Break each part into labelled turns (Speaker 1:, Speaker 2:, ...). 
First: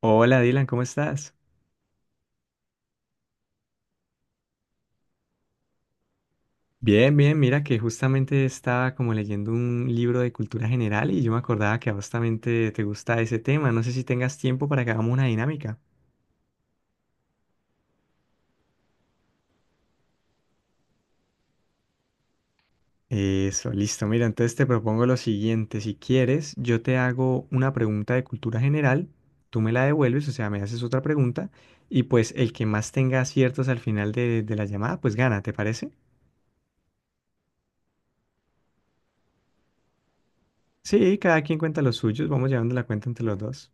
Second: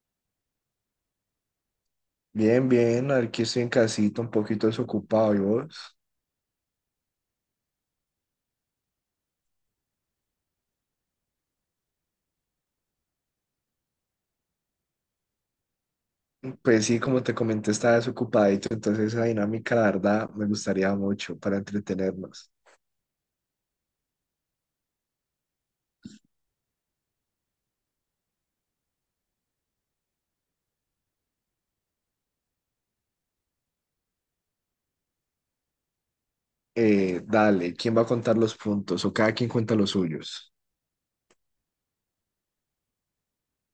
Speaker 1: Hola Dylan, ¿cómo estás?
Speaker 2: Bien, bien, aquí estoy en casita, un poquito desocupado, ¿y vos?
Speaker 1: Bien, bien, mira que justamente estaba como leyendo un libro de cultura general y yo me acordaba que a vos también te gusta ese tema. No sé si tengas tiempo para que hagamos una dinámica.
Speaker 2: Pues sí, como te comenté, estaba desocupadito, entonces esa dinámica, la verdad, me gustaría mucho para entretenernos.
Speaker 1: Eso, listo. Mira, entonces te propongo lo siguiente. Si quieres, yo te hago una pregunta de cultura general, tú me la devuelves, o sea, me haces otra pregunta y pues el que más tenga aciertos al final de la llamada, pues gana, ¿te parece?
Speaker 2: Dale, ¿quién va a contar los puntos? O cada quien cuenta los suyos.
Speaker 1: Sí, cada quien cuenta los suyos, vamos llevando la cuenta entre los dos.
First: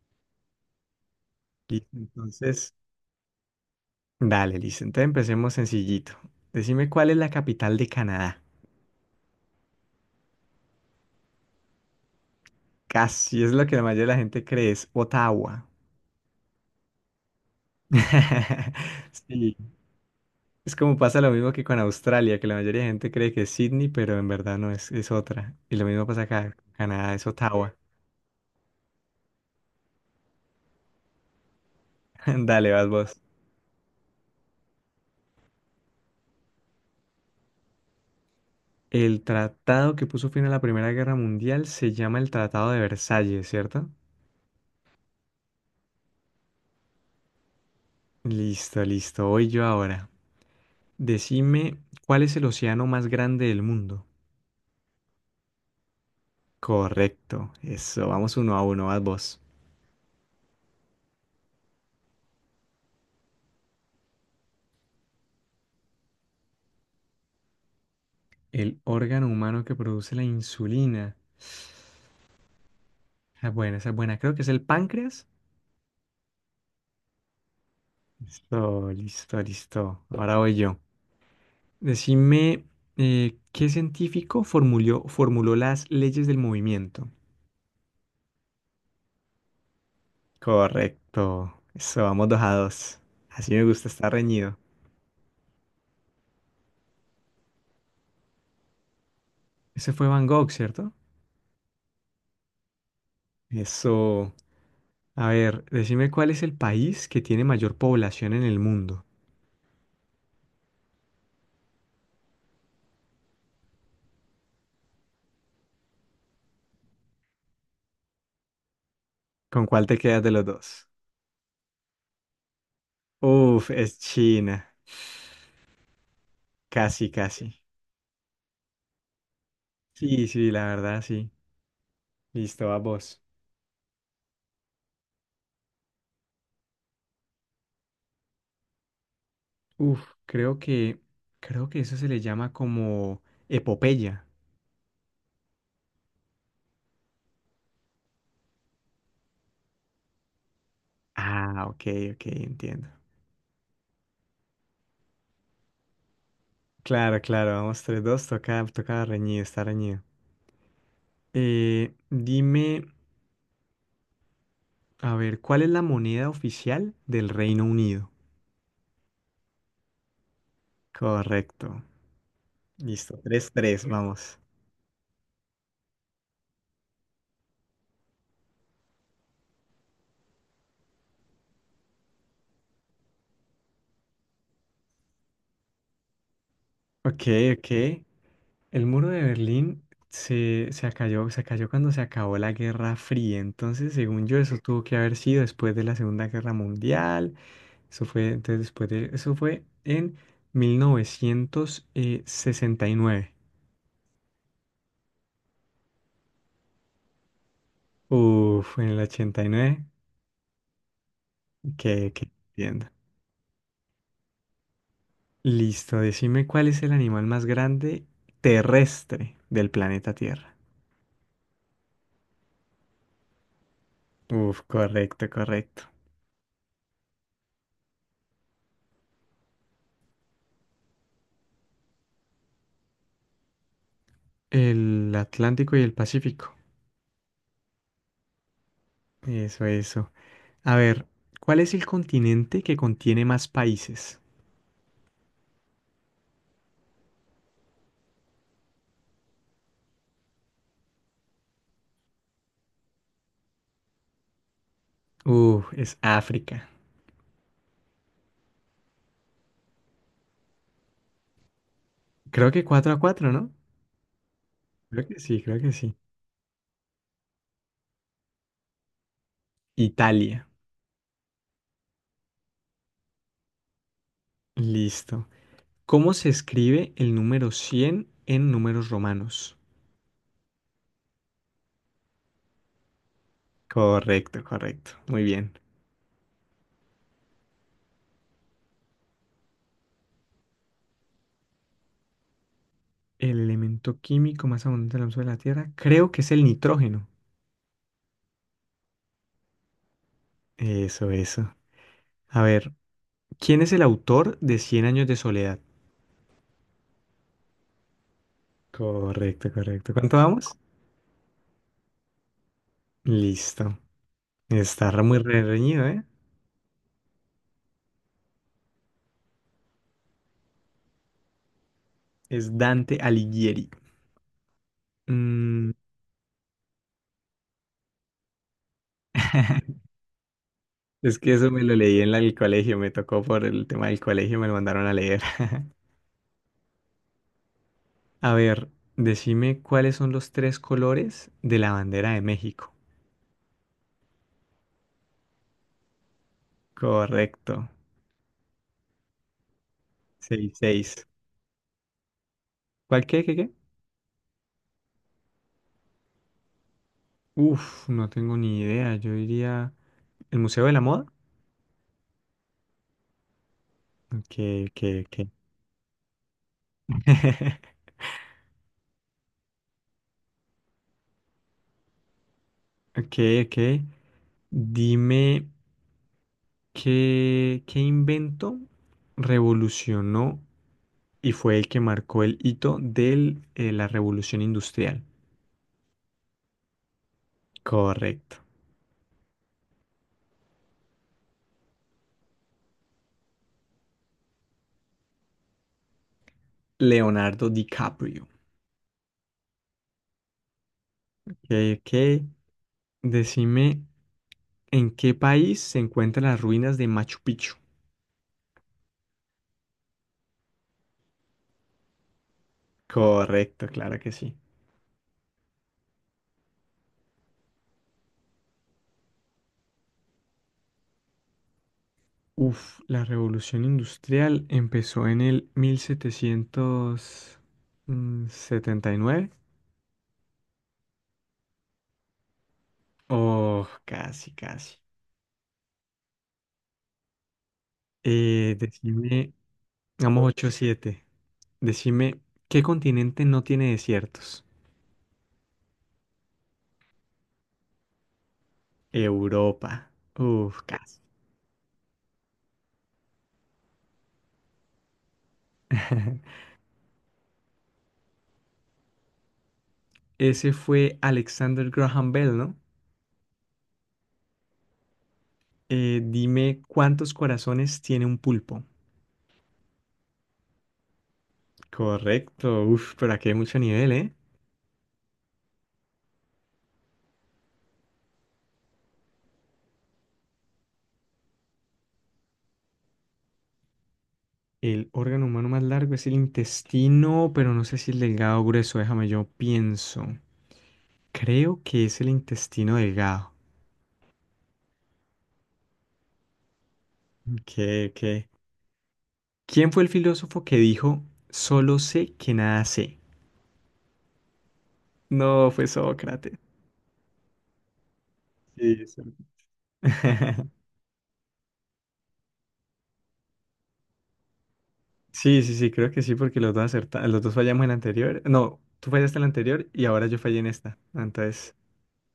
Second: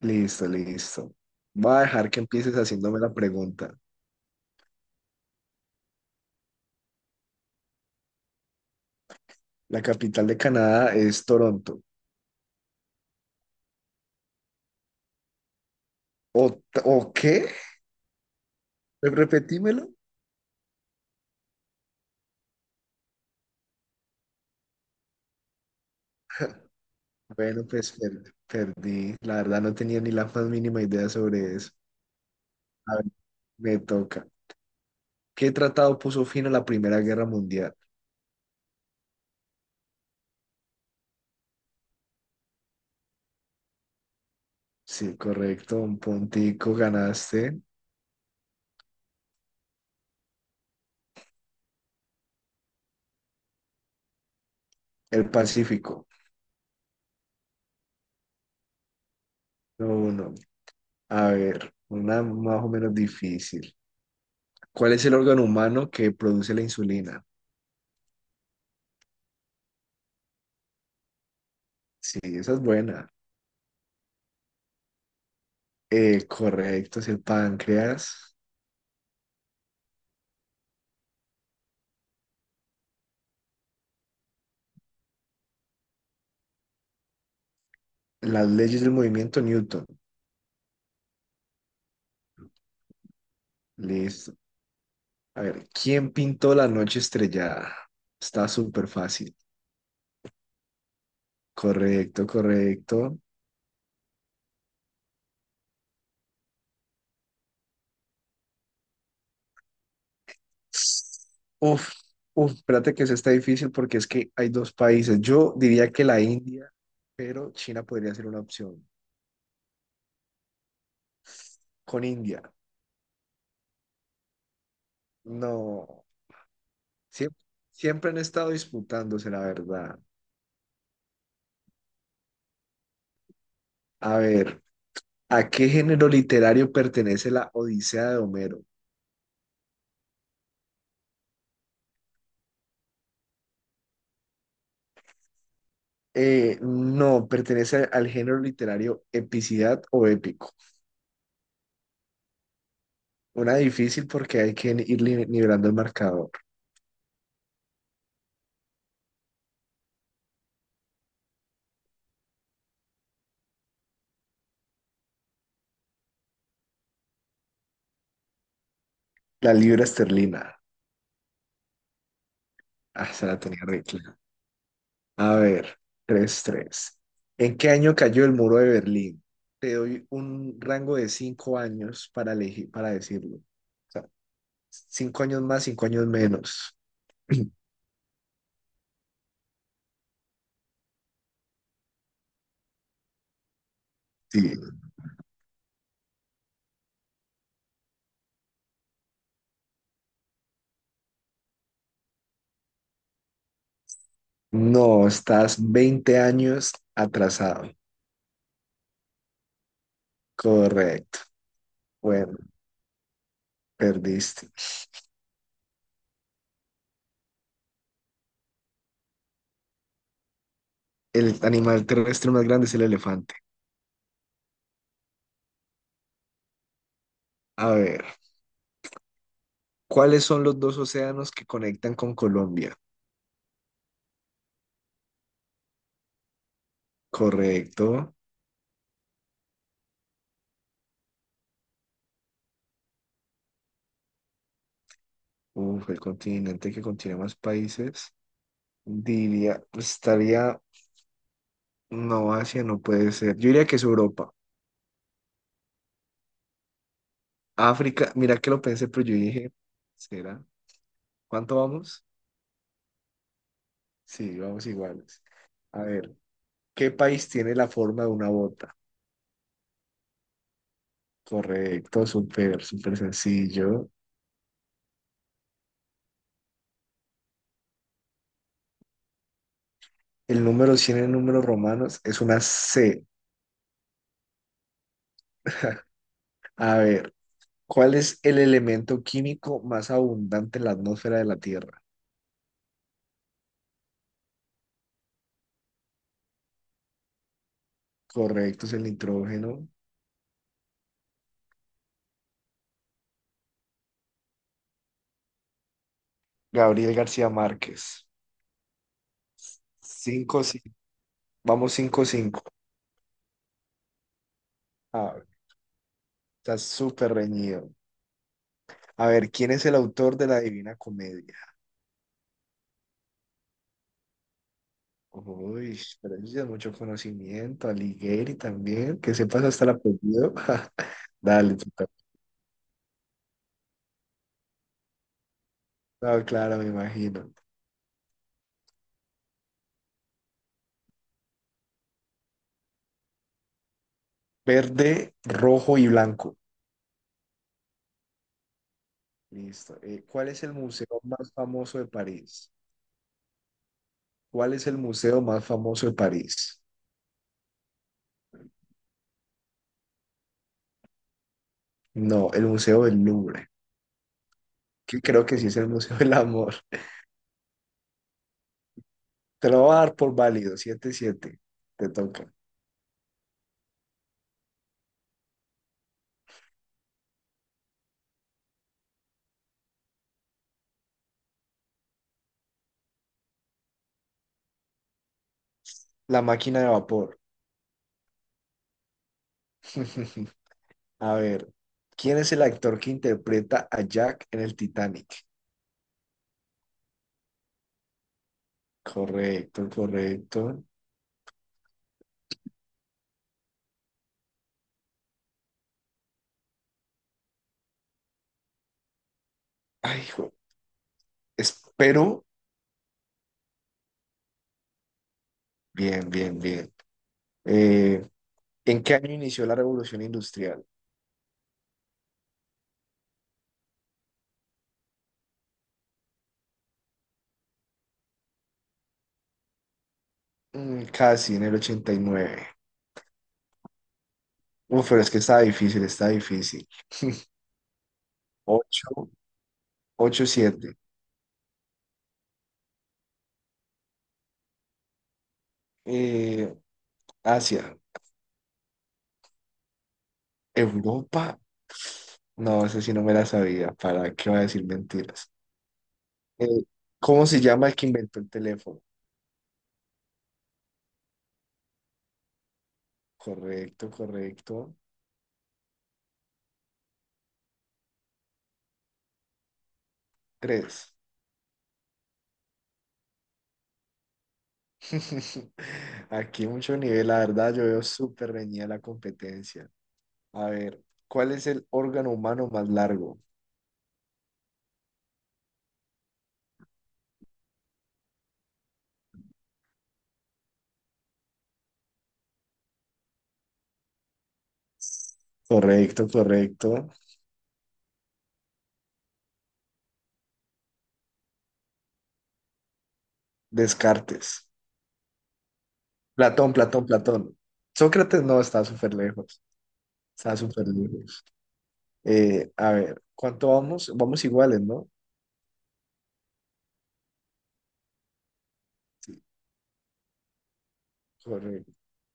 Speaker 2: Listo, listo. Voy a
Speaker 1: Listo,
Speaker 2: dejar que empieces
Speaker 1: entonces...
Speaker 2: haciéndome la pregunta.
Speaker 1: Dale, listo. Entonces empecemos sencillito. Decime cuál es la capital de Canadá.
Speaker 2: ¿La capital de Canadá es Toronto?
Speaker 1: Casi es lo que la mayoría de la gente cree, es Ottawa.
Speaker 2: ¿O, o qué?
Speaker 1: Sí,
Speaker 2: Repetímelo.
Speaker 1: es como pasa lo mismo que con Australia, que la mayoría de gente cree que es Sydney, pero en verdad no es, es otra. Y lo mismo pasa acá, Canadá es
Speaker 2: Bueno,
Speaker 1: Ottawa.
Speaker 2: pues perdí. La verdad, no tenía ni la más mínima idea sobre eso.
Speaker 1: Dale, vas
Speaker 2: A ver,
Speaker 1: vos.
Speaker 2: me toca. ¿Qué tratado puso fin a la Primera Guerra Mundial?
Speaker 1: El tratado que puso fin a la Primera Guerra Mundial se llama el Tratado de Versalles, ¿cierto?
Speaker 2: Sí, correcto, un puntico ganaste.
Speaker 1: Listo, listo. Voy yo ahora. Decime cuál es el océano más grande del mundo.
Speaker 2: El Pacífico.
Speaker 1: Correcto, eso, vamos 1-1, a vos.
Speaker 2: No, uno. A ver, una más o menos difícil. ¿Cuál es el órgano humano que produce la insulina?
Speaker 1: El órgano humano que produce la insulina.
Speaker 2: Sí, esa es buena.
Speaker 1: Esa es buena, creo que es el páncreas.
Speaker 2: Correcto, es el páncreas.
Speaker 1: Listo, listo, listo. Ahora voy yo. Decime, ¿qué científico formuló las leyes del movimiento?
Speaker 2: Las leyes del movimiento Newton.
Speaker 1: Correcto, eso, vamos 2-2. Así me gusta, estar
Speaker 2: Listo.
Speaker 1: reñido.
Speaker 2: A ver, ¿quién pintó la noche estrellada? Está súper fácil.
Speaker 1: Ese fue Van Gogh, ¿cierto?
Speaker 2: Correcto, correcto.
Speaker 1: Eso. A ver, decime cuál es el país que tiene mayor población en el mundo.
Speaker 2: Uf, uf, espérate que eso está difícil porque es que hay dos países. Yo diría que la India, pero China podría ser una opción.
Speaker 1: ¿Con cuál te quedas de los dos?
Speaker 2: Con India,
Speaker 1: Uf, es China.
Speaker 2: no.
Speaker 1: Casi,
Speaker 2: Siempre,
Speaker 1: casi.
Speaker 2: siempre han estado disputándose, la verdad.
Speaker 1: Sí, sí, la verdad, sí. Listo, a vos.
Speaker 2: A ver, ¿a qué género literario pertenece la Odisea de Homero?
Speaker 1: Uf, creo que, creo que eso se le llama como epopeya.
Speaker 2: No, pertenece al género literario epicidad o épico.
Speaker 1: Ah, ok, ok, entiendo.
Speaker 2: Una difícil porque hay que ir nivelando el marcador.
Speaker 1: Claro, claro, vamos 3-2, toca, toca reñido, está reñido. Dime, a ver, ¿cuál es la moneda oficial del Reino Unido?
Speaker 2: La libra esterlina.
Speaker 1: Correcto.
Speaker 2: Ah,
Speaker 1: Listo,
Speaker 2: se la
Speaker 1: tres
Speaker 2: tenía re
Speaker 1: tres, vamos.
Speaker 2: A ver, tres tres. ¿En qué año cayó el muro de Berlín? Te doy un rango de 5 años para elegir, para decirlo. O sea, 5 años más, cinco años menos.
Speaker 1: Ok, ok. El muro de Berlín se cayó cuando se acabó la Guerra Fría. Entonces, según yo,
Speaker 2: Sí.
Speaker 1: eso tuvo que haber sido después de la Segunda Guerra Mundial. Eso fue, entonces, después de, eso fue en 1969.
Speaker 2: No, estás 20 años atrasado.
Speaker 1: Uf, en el 89.
Speaker 2: Correcto.
Speaker 1: Que
Speaker 2: Bueno,
Speaker 1: entiendo.
Speaker 2: perdiste.
Speaker 1: Listo, decime cuál es el animal más grande terrestre del planeta Tierra.
Speaker 2: El animal terrestre más grande es el elefante.
Speaker 1: Uf, correcto, correcto.
Speaker 2: A ver, ¿cuáles son los dos océanos que conectan con Colombia?
Speaker 1: El Atlántico y el Pacífico.
Speaker 2: Correcto.
Speaker 1: Eso, eso. A ver, ¿cuál es el continente que contiene más países?
Speaker 2: Uf, el continente que contiene más países. Diría, pues, estaría, no, Asia no puede ser. Yo diría que es Europa.
Speaker 1: Es África.
Speaker 2: África, mira que lo pensé, pero yo dije, ¿será? ¿Cuánto vamos?
Speaker 1: Creo que 4-4, ¿no?
Speaker 2: Sí, vamos
Speaker 1: Creo que
Speaker 2: iguales.
Speaker 1: sí, creo que
Speaker 2: A
Speaker 1: sí.
Speaker 2: ver, ¿qué país tiene la forma de una bota?
Speaker 1: Italia.
Speaker 2: Correcto, súper, súper sencillo.
Speaker 1: Listo. ¿Cómo se escribe el número 100 en números romanos?
Speaker 2: El número 100 en números romanos es una C.
Speaker 1: Correcto, correcto. Muy bien.
Speaker 2: A ver, ¿cuál es el elemento químico más abundante en la atmósfera de la Tierra?
Speaker 1: El elemento químico más abundante en la de la Tierra, creo que es el nitrógeno.
Speaker 2: Correcto, es el nitrógeno.
Speaker 1: Eso, eso. A ver, ¿quién es el autor de Cien años de soledad?
Speaker 2: Gabriel García Márquez.
Speaker 1: Correcto, correcto. ¿Cuánto
Speaker 2: Cinco
Speaker 1: vamos?
Speaker 2: sí. Vamos cinco cinco.
Speaker 1: Listo. Está
Speaker 2: Ah,
Speaker 1: muy reñido, ¿eh?
Speaker 2: está súper reñido. A ver, ¿quién es el autor de la Divina Comedia?
Speaker 1: Es Dante Alighieri. Mm,
Speaker 2: Uy, pero eso ya es mucho conocimiento. Alighieri también, que sepas hasta el apellido.
Speaker 1: es que eso
Speaker 2: Dale,
Speaker 1: me
Speaker 2: tú
Speaker 1: lo
Speaker 2: ta-
Speaker 1: leí en el colegio, me tocó por el tema del colegio, me lo mandaron a leer.
Speaker 2: No, claro, me imagino.
Speaker 1: A ver, decime cuáles son los tres colores de la bandera de México.
Speaker 2: Verde, rojo y blanco.
Speaker 1: Correcto.
Speaker 2: Listo. ¿Cuál es
Speaker 1: seis
Speaker 2: el museo
Speaker 1: seis
Speaker 2: más famoso de París?
Speaker 1: ¿Cuál qué, qué, qué?
Speaker 2: ¿Cuál es el museo más famoso de París?
Speaker 1: Uf, no tengo ni idea. Yo diría... ¿El Museo de la Moda?
Speaker 2: No, el Museo del Louvre,
Speaker 1: Ok, ok,
Speaker 2: que
Speaker 1: ok.
Speaker 2: creo que sí es el Museo del Amor. Te lo voy a dar por válido, siete siete. Te toca.
Speaker 1: Ok, ok. Dime... ¿Qué invento revolucionó y fue el que marcó el hito de la revolución industrial?
Speaker 2: La máquina de vapor.
Speaker 1: Correcto.
Speaker 2: A ver, ¿quién es el actor que interpreta a Jack en el Titanic?
Speaker 1: Leonardo DiCaprio.
Speaker 2: Correcto, correcto.
Speaker 1: Ok, ok. Decime, ¿en qué país se encuentran las ruinas de Machu Picchu?
Speaker 2: Ay, hijo, espero.
Speaker 1: Correcto, claro que sí.
Speaker 2: Bien, bien, bien. Eh, ¿En qué año inició la revolución industrial?
Speaker 1: Uf, la revolución industrial empezó en el 1779.
Speaker 2: Casi en el ochenta y nueve.
Speaker 1: Oh, casi, casi.
Speaker 2: Uf, pero es que está difícil, está difícil. Ocho
Speaker 1: Decime,
Speaker 2: 8
Speaker 1: vamos ocho
Speaker 2: siete.
Speaker 1: siete. Decime, ¿qué continente no tiene desiertos?
Speaker 2: Eh, Asia,
Speaker 1: Europa. Uf, casi.
Speaker 2: Europa. No, eso sí no me la sabía. ¿Para qué va a decir mentiras? Eh, ¿Cómo se llama el que inventó el teléfono?
Speaker 1: Ese fue Alexander Graham Bell, ¿no?
Speaker 2: Correcto, correcto.
Speaker 1: Dime, ¿cuántos corazones tiene un pulpo?
Speaker 2: Tres.
Speaker 1: Correcto. Uf, pero aquí hay mucho nivel, ¿eh?
Speaker 2: Aquí mucho nivel, la verdad, yo veo súper reñida la competencia. A ver, ¿cuál es el órgano humano más largo?
Speaker 1: El órgano humano más largo es el intestino, pero no sé si el delgado o grueso. Déjame, yo pienso. Creo que es el intestino delgado.
Speaker 2: Correcto, correcto.
Speaker 1: Ok, ok. ¿Quién fue el filósofo que dijo, solo sé que nada sé?
Speaker 2: Descartes.
Speaker 1: No, fue Sócrates.
Speaker 2: Platón, Platón, Platón. Sócrates no, está
Speaker 1: Sí,
Speaker 2: súper
Speaker 1: sí.
Speaker 2: lejos. Está súper lejos. A ver, ¿cuánto vamos? Vamos iguales, ¿no?
Speaker 1: Sí, sí, sí, creo que sí, porque los dos fallamos en la anterior. No, tú fallaste en la anterior y ahora yo fallé en esta. Entonces,
Speaker 2: Correcto.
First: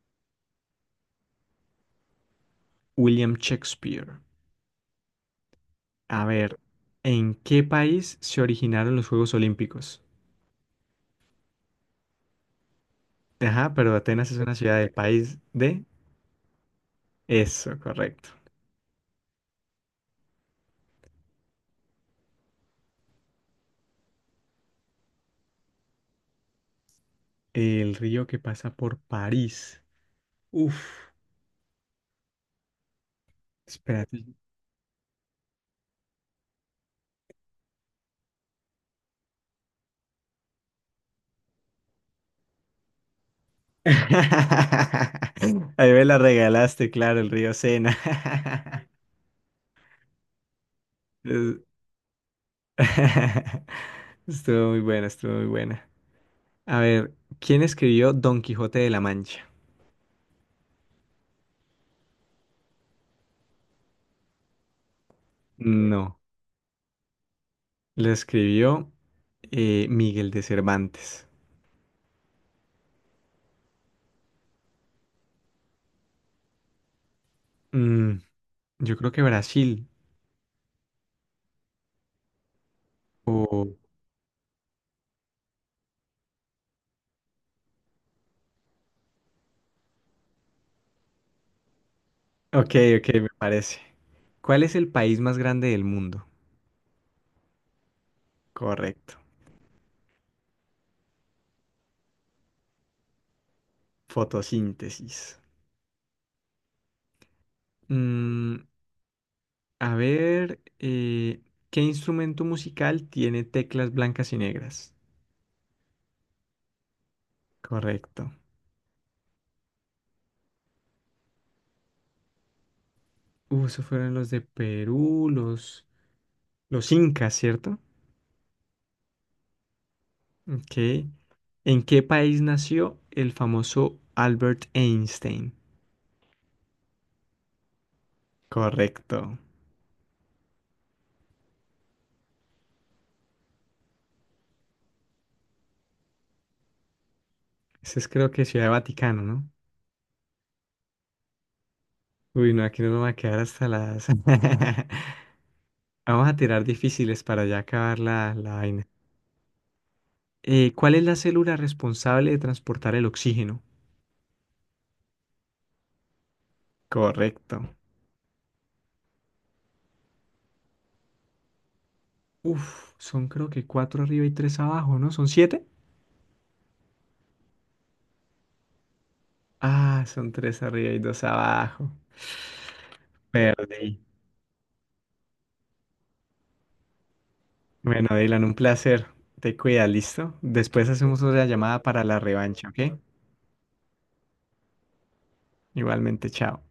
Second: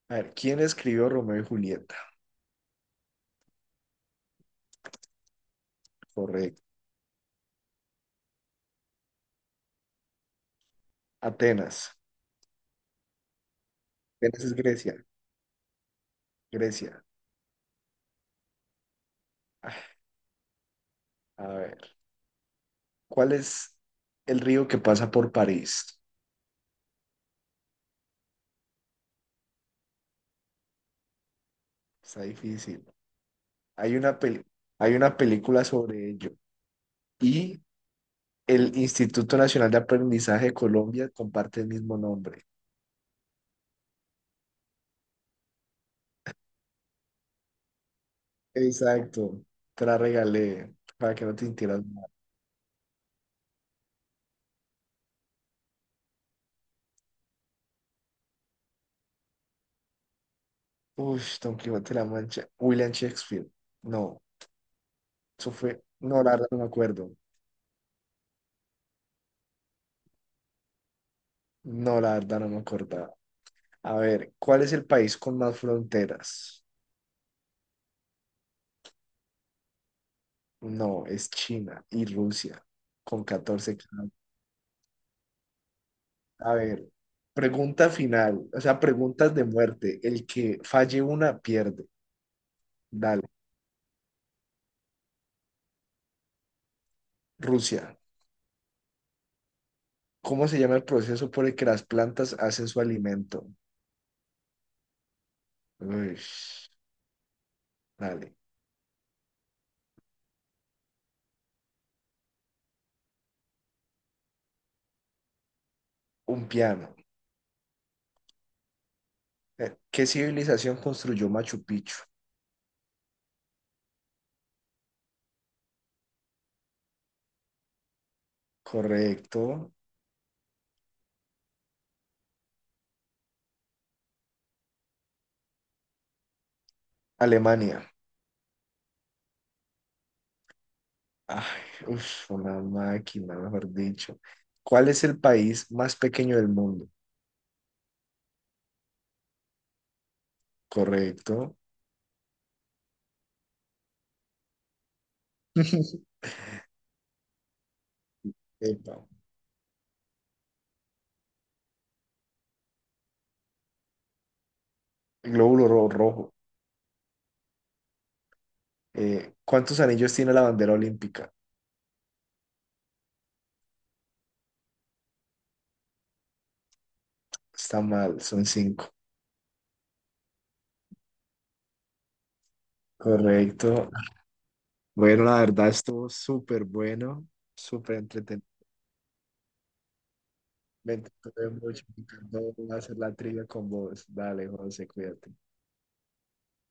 Speaker 2: A ver, ¿quién escribió Romeo y Julieta?
Speaker 1: William Shakespeare. A ver,
Speaker 2: Correcto.
Speaker 1: ¿en qué país se originaron los Juegos Olímpicos?
Speaker 2: Atenas.
Speaker 1: Ajá, pero Atenas es
Speaker 2: Atenas es
Speaker 1: una ciudad del
Speaker 2: Grecia.
Speaker 1: país de...
Speaker 2: Grecia.
Speaker 1: Eso, correcto.
Speaker 2: Ah, A ver. ¿Cuál es el río que pasa por París?
Speaker 1: El río que pasa por París. Uf,
Speaker 2: Está difícil. Hay una
Speaker 1: espérate.
Speaker 2: peli- hay una película sobre ello. Y el Instituto Nacional de Aprendizaje de Colombia comparte el mismo nombre.
Speaker 1: Ahí me la regalaste, claro, el río Sena.
Speaker 2: Exacto. Te la regalé para que no te
Speaker 1: Es-
Speaker 2: sintieras mal.
Speaker 1: Estuvo muy buena, estuvo muy buena. A ver, ¿quién escribió Don Quijote de la Mancha?
Speaker 2: Uy, Don Quijote de la Mancha. William Shakespeare. No, eso fue.
Speaker 1: No,
Speaker 2: No, la verdad no me acuerdo.
Speaker 1: lo escribió Miguel de Cervantes.
Speaker 2: No, la verdad no me acordaba. A ver, ¿cuál es el país con más fronteras?
Speaker 1: Mm, yo creo que Brasil.
Speaker 2: No, es China y Rusia, con
Speaker 1: O-
Speaker 2: 14. A ver, pregunta final, o sea, preguntas de muerte. El que falle una pierde.
Speaker 1: Ok, ok, me
Speaker 2: Dale.
Speaker 1: parece. ¿Cuál es el país más grande del mundo?
Speaker 2: Rusia,
Speaker 1: Correcto.
Speaker 2: ¿cómo se llama el proceso por el que las plantas hacen su alimento?
Speaker 1: Fotosíntesis.
Speaker 2: Uy, dale.
Speaker 1: Mm, a ver, ¿qué instrumento musical tiene teclas blancas y negras?
Speaker 2: Un piano.
Speaker 1: Correcto.
Speaker 2: ¿Qué civilización construyó Machu Picchu?
Speaker 1: Esos fueron los de Perú, los incas, ¿cierto?
Speaker 2: Correcto.
Speaker 1: Ok. ¿En qué país nació el famoso Albert Einstein?
Speaker 2: Alemania.
Speaker 1: Correcto.
Speaker 2: Ay, uf, una máquina, mejor dicho. ¿Cuál es el país más pequeño del mundo?
Speaker 1: Ese es creo que Ciudad Vaticano, ¿no?
Speaker 2: Correcto.
Speaker 1: Uy, no, aquí no nos va a quedar hasta las... Vamos a tirar difíciles para ya acabar la vaina.
Speaker 2: Epa,
Speaker 1: ¿Cuál es la célula responsable de transportar el oxígeno?
Speaker 2: glóbulo rojo.
Speaker 1: Correcto.
Speaker 2: ¿Cuántos anillos tiene la bandera olímpica?
Speaker 1: Uf, son creo que cuatro arriba y tres abajo, ¿no? ¿Son siete?
Speaker 2: Está mal, son cinco.
Speaker 1: Ah, son tres arriba y dos abajo.
Speaker 2: Correcto.
Speaker 1: Perdí.
Speaker 2: Bueno, la verdad estuvo súper bueno, súper
Speaker 1: Bueno, Dylan,
Speaker 2: entretenido.
Speaker 1: un placer. Te cuidas, ¿listo? Después
Speaker 2: Me
Speaker 1: hacemos otra
Speaker 2: entretuve
Speaker 1: llamada
Speaker 2: mucho, me
Speaker 1: para la revancha,
Speaker 2: encantó hacer
Speaker 1: ¿ok?
Speaker 2: la trivia con vos. Dale, José, cuídate.
Speaker 1: Igualmente, chao.